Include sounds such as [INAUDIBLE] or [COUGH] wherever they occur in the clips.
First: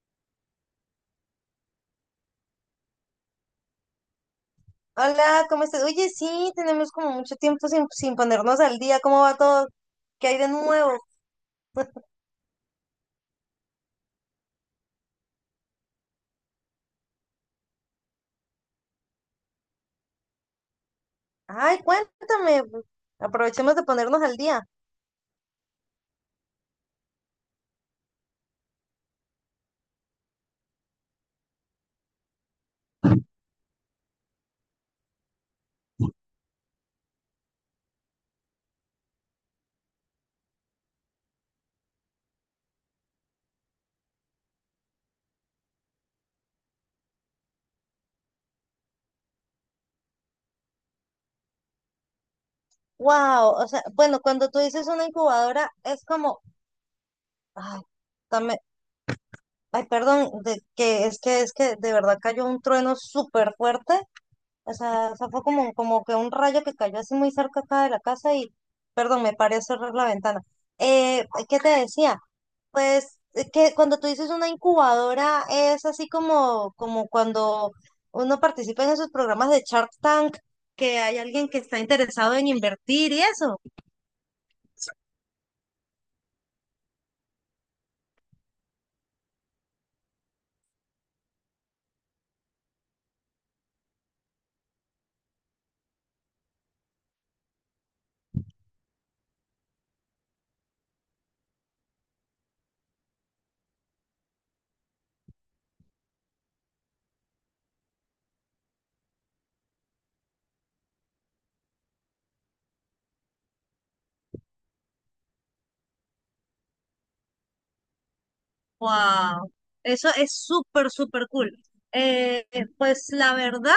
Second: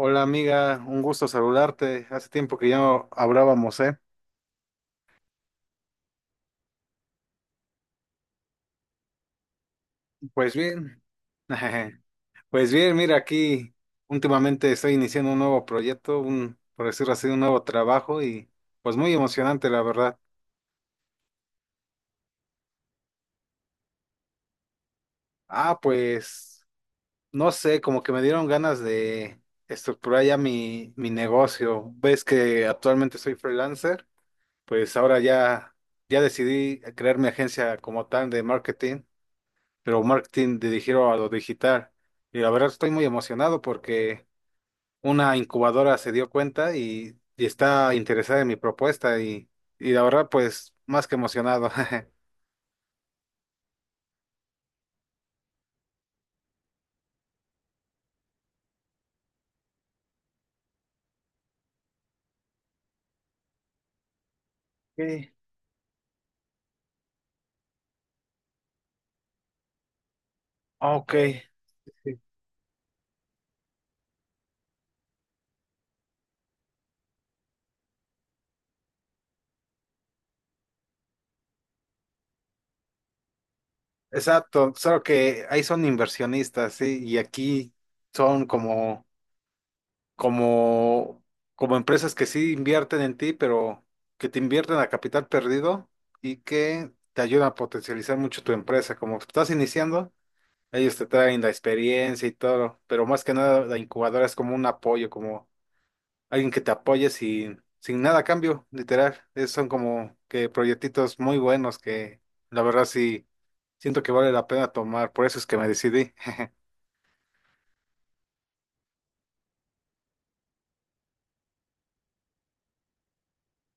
Hola amiga, un gusto saludarte. Hace tiempo que ya no hablábamos, ¿eh? Hola, ¿cómo estás? Oye, sí, tenemos como mucho tiempo sin ponernos al día. ¿Cómo va todo? ¿Qué hay de Pues nuevo? bien, [LAUGHS] pues bien, mira aquí, últimamente estoy iniciando un nuevo proyecto, un, por decirlo así, un nuevo trabajo y pues muy emocionante, la verdad. Ay, cuéntame, pues. Aprovechemos de ponernos al día. Ah, pues no sé, como que me dieron ganas de estructurar ya mi negocio. Ves que actualmente soy freelancer, pues ahora ya, ya decidí crear mi agencia como tal de marketing. Pero marketing dirigido a lo digital. Y la verdad estoy muy emocionado porque una incubadora se dio cuenta y está interesada en mi propuesta y la verdad pues más que emocionado. [LAUGHS] Wow, o sea, bueno, cuando tú dices una incubadora es como, ay, dame, ay, perdón, de que es que de verdad cayó un trueno súper fuerte. O sea, Sí, fue como que un rayo que cayó así muy cerca acá de la casa y, perdón, me paré a cerrar la ventana. ok, ¿Qué te decía? sí. Pues que cuando tú dices una incubadora es así como cuando uno participa en esos programas de Shark Tank, que hay alguien que está interesado en invertir y eso. Exacto, solo que ahí son inversionistas, sí, y aquí son como, como empresas que sí invierten en ti, pero que te invierten a capital perdido y que te ayudan a potencializar mucho tu empresa. Como estás iniciando, ellos te traen la experiencia y todo, pero más que nada la incubadora es como un apoyo, como alguien que te apoye sin nada a cambio, literal. Es- son como que proyectitos muy buenos que la verdad sí siento que vale la pena tomar, por eso es que me decidí. [LAUGHS] ¡Wow! Eso es súper, súper cool. Pues la verdad,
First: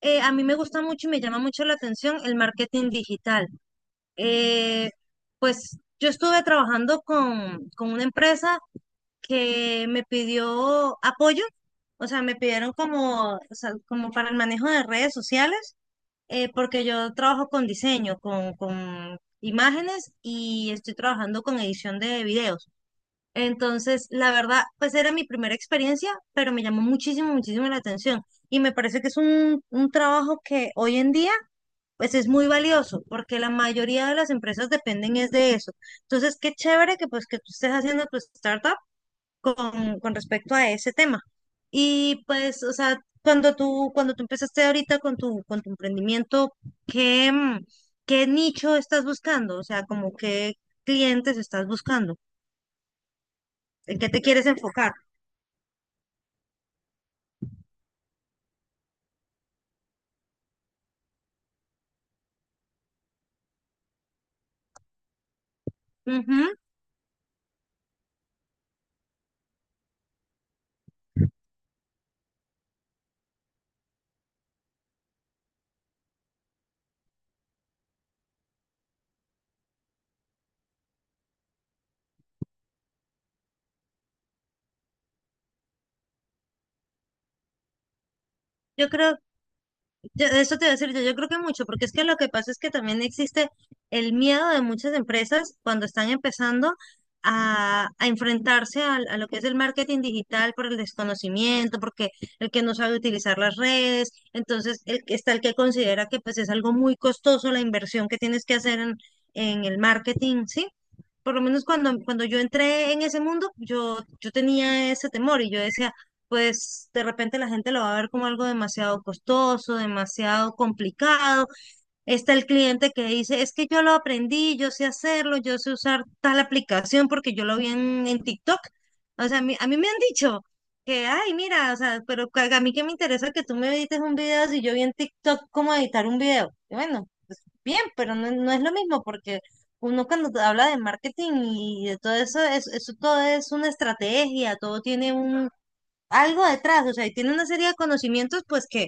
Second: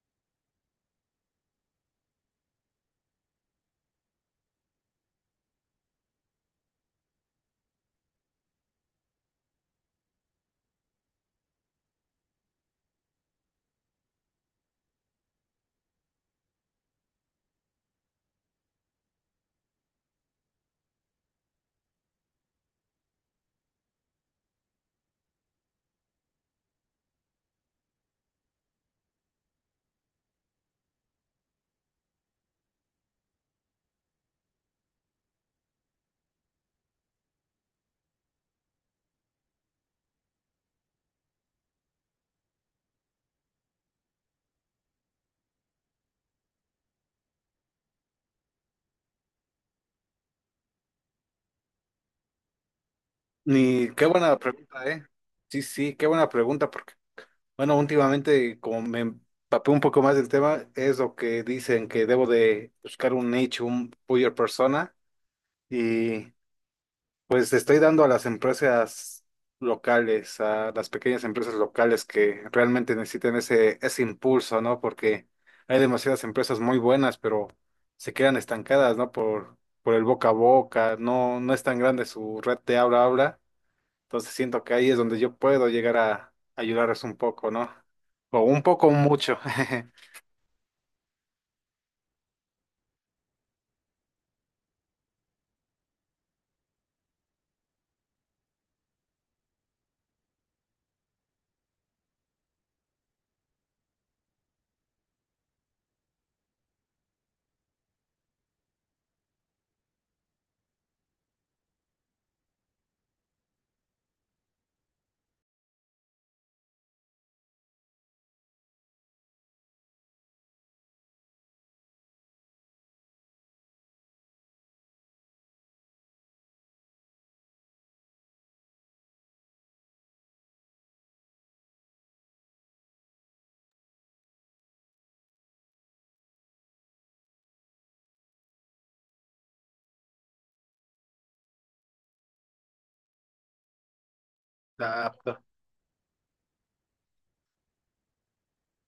a mí me gusta mucho y me llama mucho la atención el marketing digital. Eh, pues yo estuve trabajando con una empresa que me pidió apoyo, o sea, me pidieron como, o sea, como para el manejo de redes sociales, porque yo trabajo con diseño, con imágenes y estoy trabajando con edición de videos. Entonces, la verdad, pues era mi primera experiencia, pero me llamó muchísimo, muchísimo la atención y me parece que es un trabajo que hoy en día, pues es muy valioso, porque la mayoría de las empresas dependen es de eso. Entonces, qué chévere que pues que tú estés haciendo tu startup con respecto a ese tema. Y pues, o sea, cuando tú empezaste ahorita con tu emprendimiento, ¿qué, mm, qué nicho estás buscando? O sea, como qué clientes estás buscando, Ni en qué qué te buena quieres pregunta, enfocar. ¿eh? Sí, sí, qué buena pregunta, porque bueno, últimamente como me empapé un poco más del tema, es lo que dicen que debo de buscar un nicho, un buyer persona. Y Ujú. pues estoy dando a las empresas locales, a las pequeñas empresas locales que realmente necesitan ese impulso, ¿no? Porque hay demasiadas empresas muy buenas, pero se quedan estancadas, ¿no? Por el boca a boca, no, no es tan grande su red de habla a habla. Entonces siento que ahí es donde yo puedo llegar a ayudarles un poco, ¿no? O un poco Yo o creo mucho. [LAUGHS] Eso te voy a decir yo creo que mucho, porque es que lo que pasa es que también existe el miedo de muchas empresas cuando están empezando a enfrentarse a lo que es el marketing digital por el desconocimiento, porque el que no sabe utilizar las redes, entonces está el que considera que pues es algo muy costoso la inversión que tienes que hacer en el marketing, ¿sí? Por lo menos cuando yo entré en ese mundo, yo tenía ese temor y yo decía, pues de repente la gente lo va a ver como algo demasiado costoso, demasiado complicado. Está el cliente que dice, es que yo lo aprendí, yo sé hacerlo, yo sé usar tal aplicación porque yo lo vi en TikTok. O sea, a mí me han dicho que, ay, mira, o sea, pero a mí que me interesa que tú me edites un video si yo vi en TikTok cómo editar un video. Y bueno, pues bien, pero no, no es lo mismo porque uno cuando te habla de marketing y de todo eso, es- eso todo es una estrategia, todo tiene Adapto, un algo detrás, o sea, y tiene una serie de conocimientos, pues que,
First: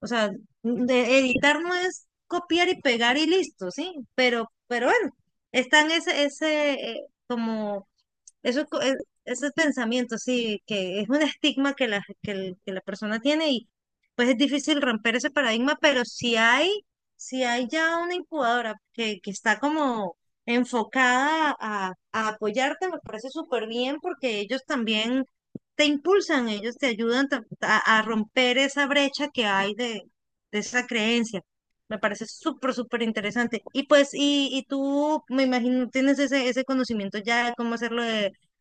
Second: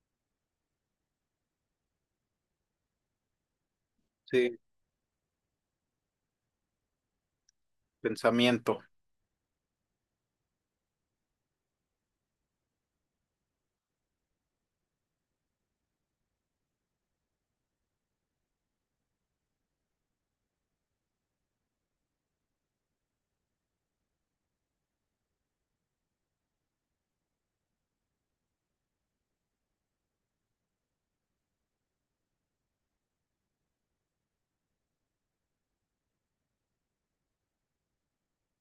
o sea, de editar no es copiar y pegar y listo, ¿sí? Pero, sí, pero bueno, está en ese, ese, como eso, pensamiento. Ese pensamiento, sí, que es un estigma que la, que, que la persona tiene y pues es difícil romper ese paradigma, pero si hay, si hay ya una incubadora que está como enfocada a apoyarte, me parece súper bien porque ellos también te impulsan, ellos te ayudan a romper esa brecha que hay de esa creencia. Me parece súper, súper interesante. Y pues, y tú, me imagino, tienes ese conocimiento ya de cómo hacerlo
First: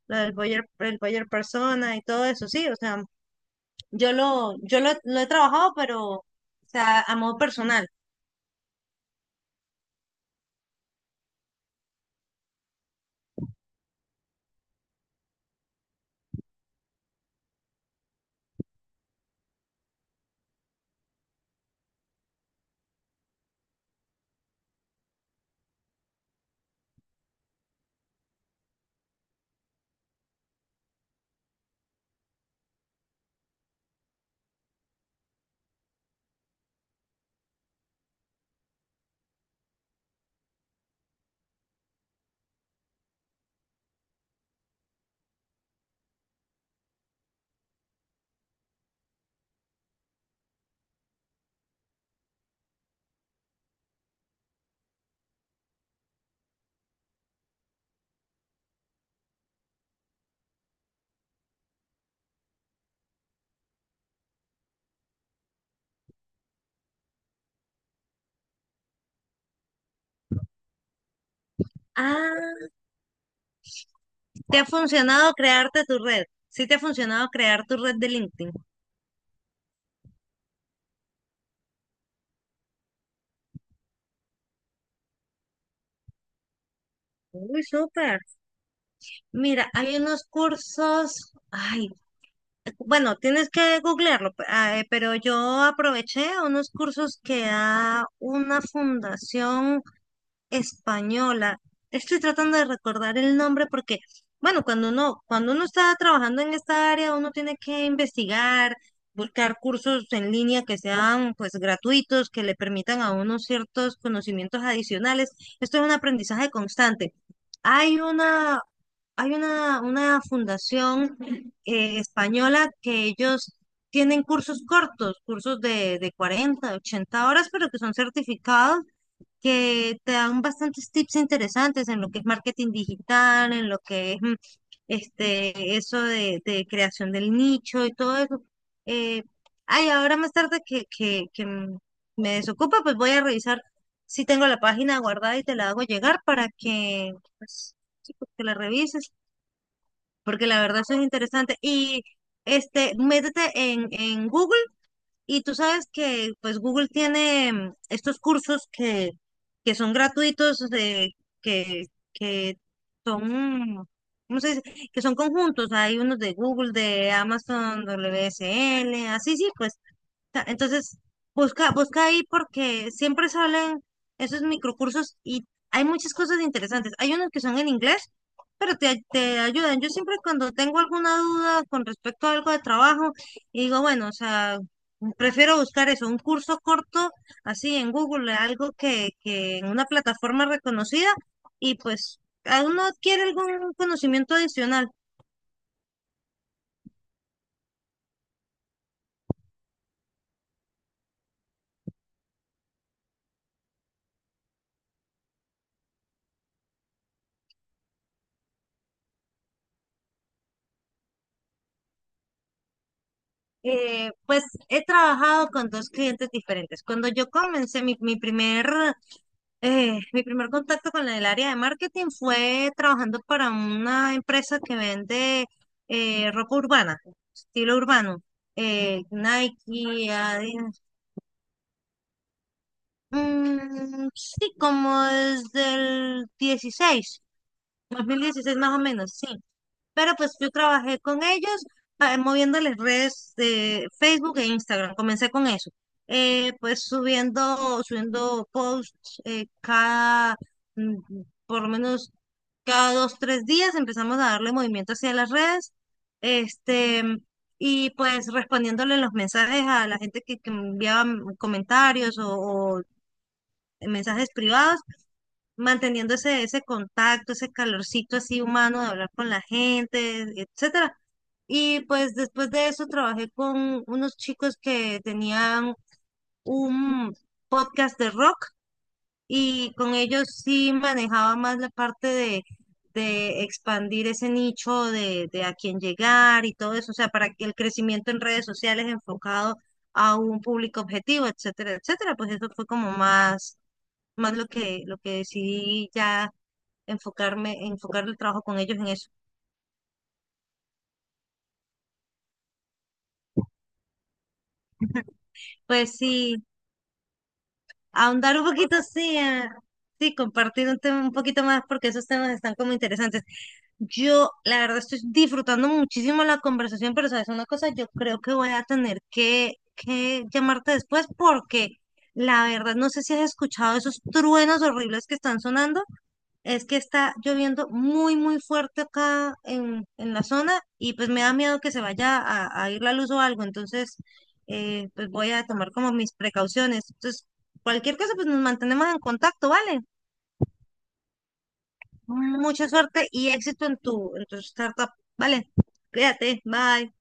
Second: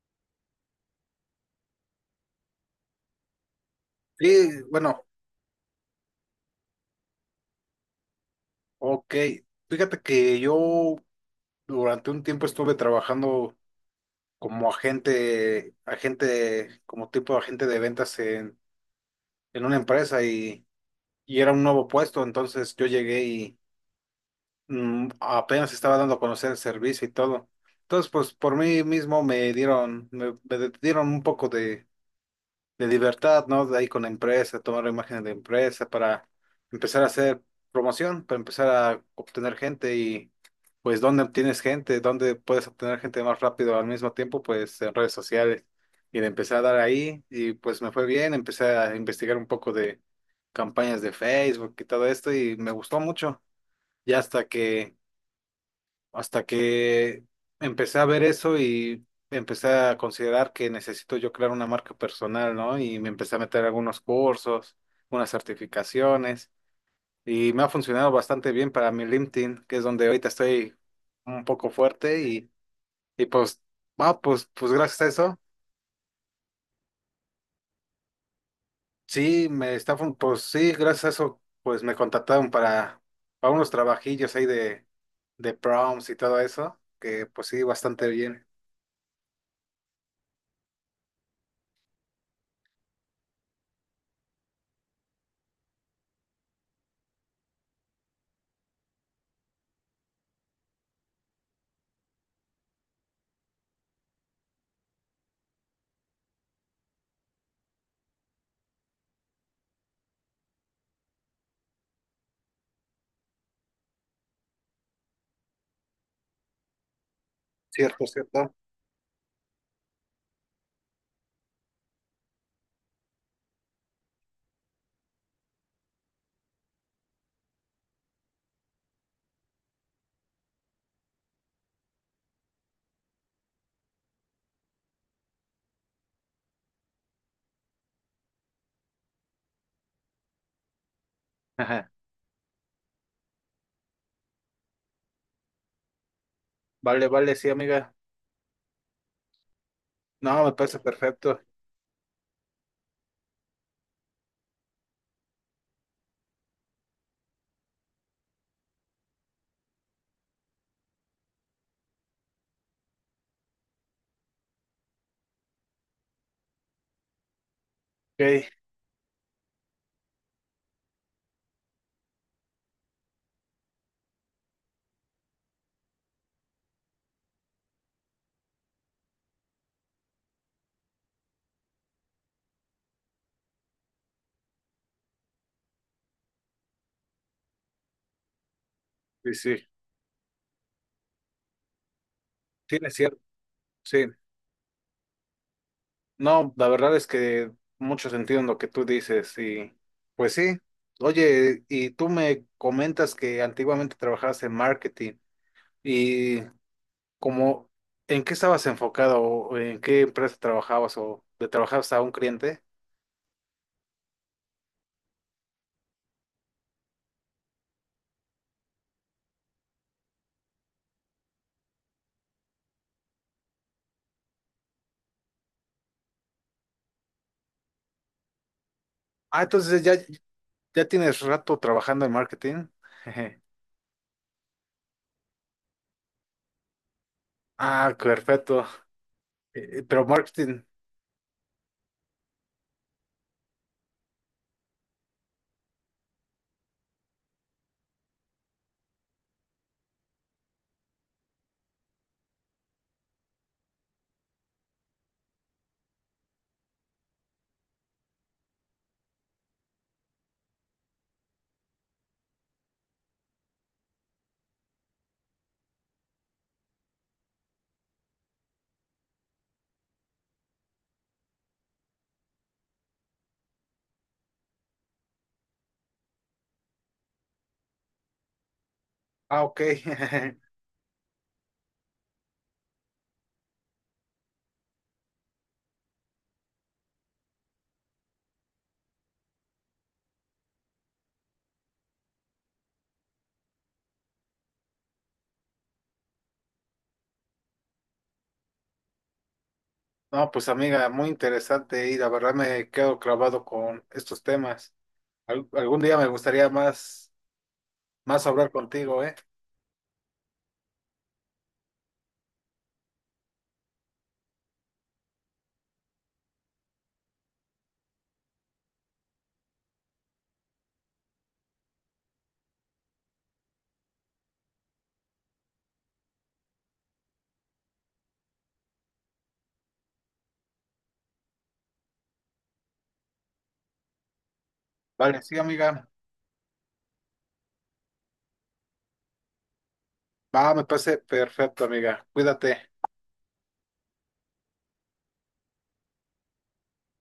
lo del Boyer, el Boyer Persona y todo eso, sí, o sea, yo Sí, lo, yo lo, bueno, lo he trabajado, pero, o sea, a modo personal. ok. Fíjate que yo durante un tiempo estuve trabajando como agente, como tipo de agente de ventas en una empresa y era un nuevo puesto, entonces yo llegué y apenas estaba dando a conocer el servicio y todo. Entonces, pues por mí mismo me dieron, me dieron un poco de libertad, ¿no? De ahí con la empresa, tomar imágenes de empresa para empezar a hacer promoción, para empezar a obtener gente y pues dónde obtienes gente, dónde puedes obtener gente más rápido al mismo tiempo, pues en redes sociales. Y le empecé a dar ahí y pues me fue bien, empecé a investigar un poco de campañas de Facebook y todo esto y me gustó mucho. Ya hasta que empecé a ver eso y empecé a considerar que necesito yo crear una marca personal, ¿no? Y me empecé a meter algunos cursos, unas certificaciones y me ha funcionado bastante bien para mi LinkedIn, que es donde ahorita estoy un poco fuerte Ah, y pues, ah, pues, ¿te ha pues gracias a funcionado eso, crearte tu red? Sí, te ha funcionado crear tu red de LinkedIn. sí, me está, fun- pues sí, gracias a eso, pues me contactaron para unos trabajillos ahí de proms y todo eso, que pues sí, Uy, bastante súper. bien. Mira, hay unos cursos, ay, bueno, tienes que googlearlo, pero yo aproveché unos cursos que da una fundación española. Estoy tratando de recordar el nombre porque, bueno, cuando uno está trabajando en esta área, uno tiene que investigar, buscar cursos en línea que sean pues gratuitos, que le permitan a uno ciertos conocimientos adicionales. Esto es un aprendizaje constante. Hay Cierto, cierto. una, hay una fundación española que ellos tienen cursos cortos, cursos de 40 80 horas, pero que son certificados que te dan bastantes tips interesantes en lo que es marketing digital, en lo que es este, eso de creación del nicho y todo eso. Eh, Ay, ahora más tarde que [LAUGHS] me desocupa, pues voy a revisar si tengo la página guardada y te la hago llegar para Vale, que, vale, sí, pues, amiga. sí, pues, que la revises, No, porque me la parece verdad eso es perfecto. interesante. Y este, métete en Google y tú sabes que pues Google tiene estos cursos que son gratuitos, de, que, que son, ¿cómo se dice? Que son conjuntos. Hay unos de Google, de Amazon, Ok, WSL, así sí, pues. Entonces, busca, busca ahí porque siempre salen esos microcursos y hay muchas cosas interesantes. Hay unos que son en inglés, pero te ayudan. Yo siempre cuando tengo alguna duda con respecto a algo de trabajo, y digo, bueno, o sea, prefiero buscar eso, un curso corto así en Google, algo sí, que en sí. una plataforma reconocida y pues a Sí, uno es cierto, adquiere algún sí. conocimiento adicional. No, la verdad es que mucho sentido en lo que tú dices y pues sí. Oye, y tú me comentas que antiguamente trabajabas en marketing y como, ¿en qué estabas enfocado o en qué empresa trabajabas o le trabajabas a un cliente? Pues he trabajado con dos clientes diferentes. Cuando yo comencé mi primer contacto con el área de marketing fue trabajando para una empresa que vende ropa urbana, estilo urbano, Ah, entonces ya, Nike, Adidas. ya tienes rato trabajando en marketing. [LAUGHS] Mm, sí, como desde el 16, Ah, 2016 perfecto. más o menos, sí. Pero Pero pues yo marketing, trabajé con ellos moviéndoles redes de Facebook e Instagram. Comencé con eso. Pues subiendo posts mm, por lo menos cada 2, 3 días empezamos a darle movimiento hacia las redes. Este, y pues respondiéndole los mensajes a la gente que me enviaba comentarios o mensajes privados manteniendo ese contacto, ese calorcito así humano de hablar con la gente, etcétera. Y pues después de eso trabajé con unos chicos que tenían un podcast de rock ah, ok. y con ellos [LAUGHS] sí manejaba más la parte de expandir ese nicho de a quién llegar y todo eso, o sea, para que el crecimiento en redes sociales enfocado a un público objetivo, etcétera, etcétera. Pues eso fue como más lo que decidí ya enfocarme, enfocar el trabajo con ellos en eso. No, pues amiga, muy interesante y la verdad me quedo clavado con estos temas. Al- algún Pues día me sí, gustaría más, más ahondar un hablar poquito, contigo, ¿eh? sí, sí, compartir un tema un poquito más porque esos temas están como interesantes. Yo, la verdad, estoy disfrutando muchísimo la conversación, pero sabes una cosa, yo creo que voy a tener que llamarte después porque la verdad no sé si has escuchado esos truenos horribles que están sonando. Es que está lloviendo muy, muy fuerte acá en la zona y pues me da miedo que se vaya a ir la luz o algo. Entonces, pues Vale, voy sí, a tomar amiga. como mis precauciones. Entonces, cualquier cosa, pues nos mantenemos en contacto, ¿vale? Va, me parece perfecto, amiga. Mucha Cuídate. suerte y éxito en tu startup, ¿vale? Cuídate, bye.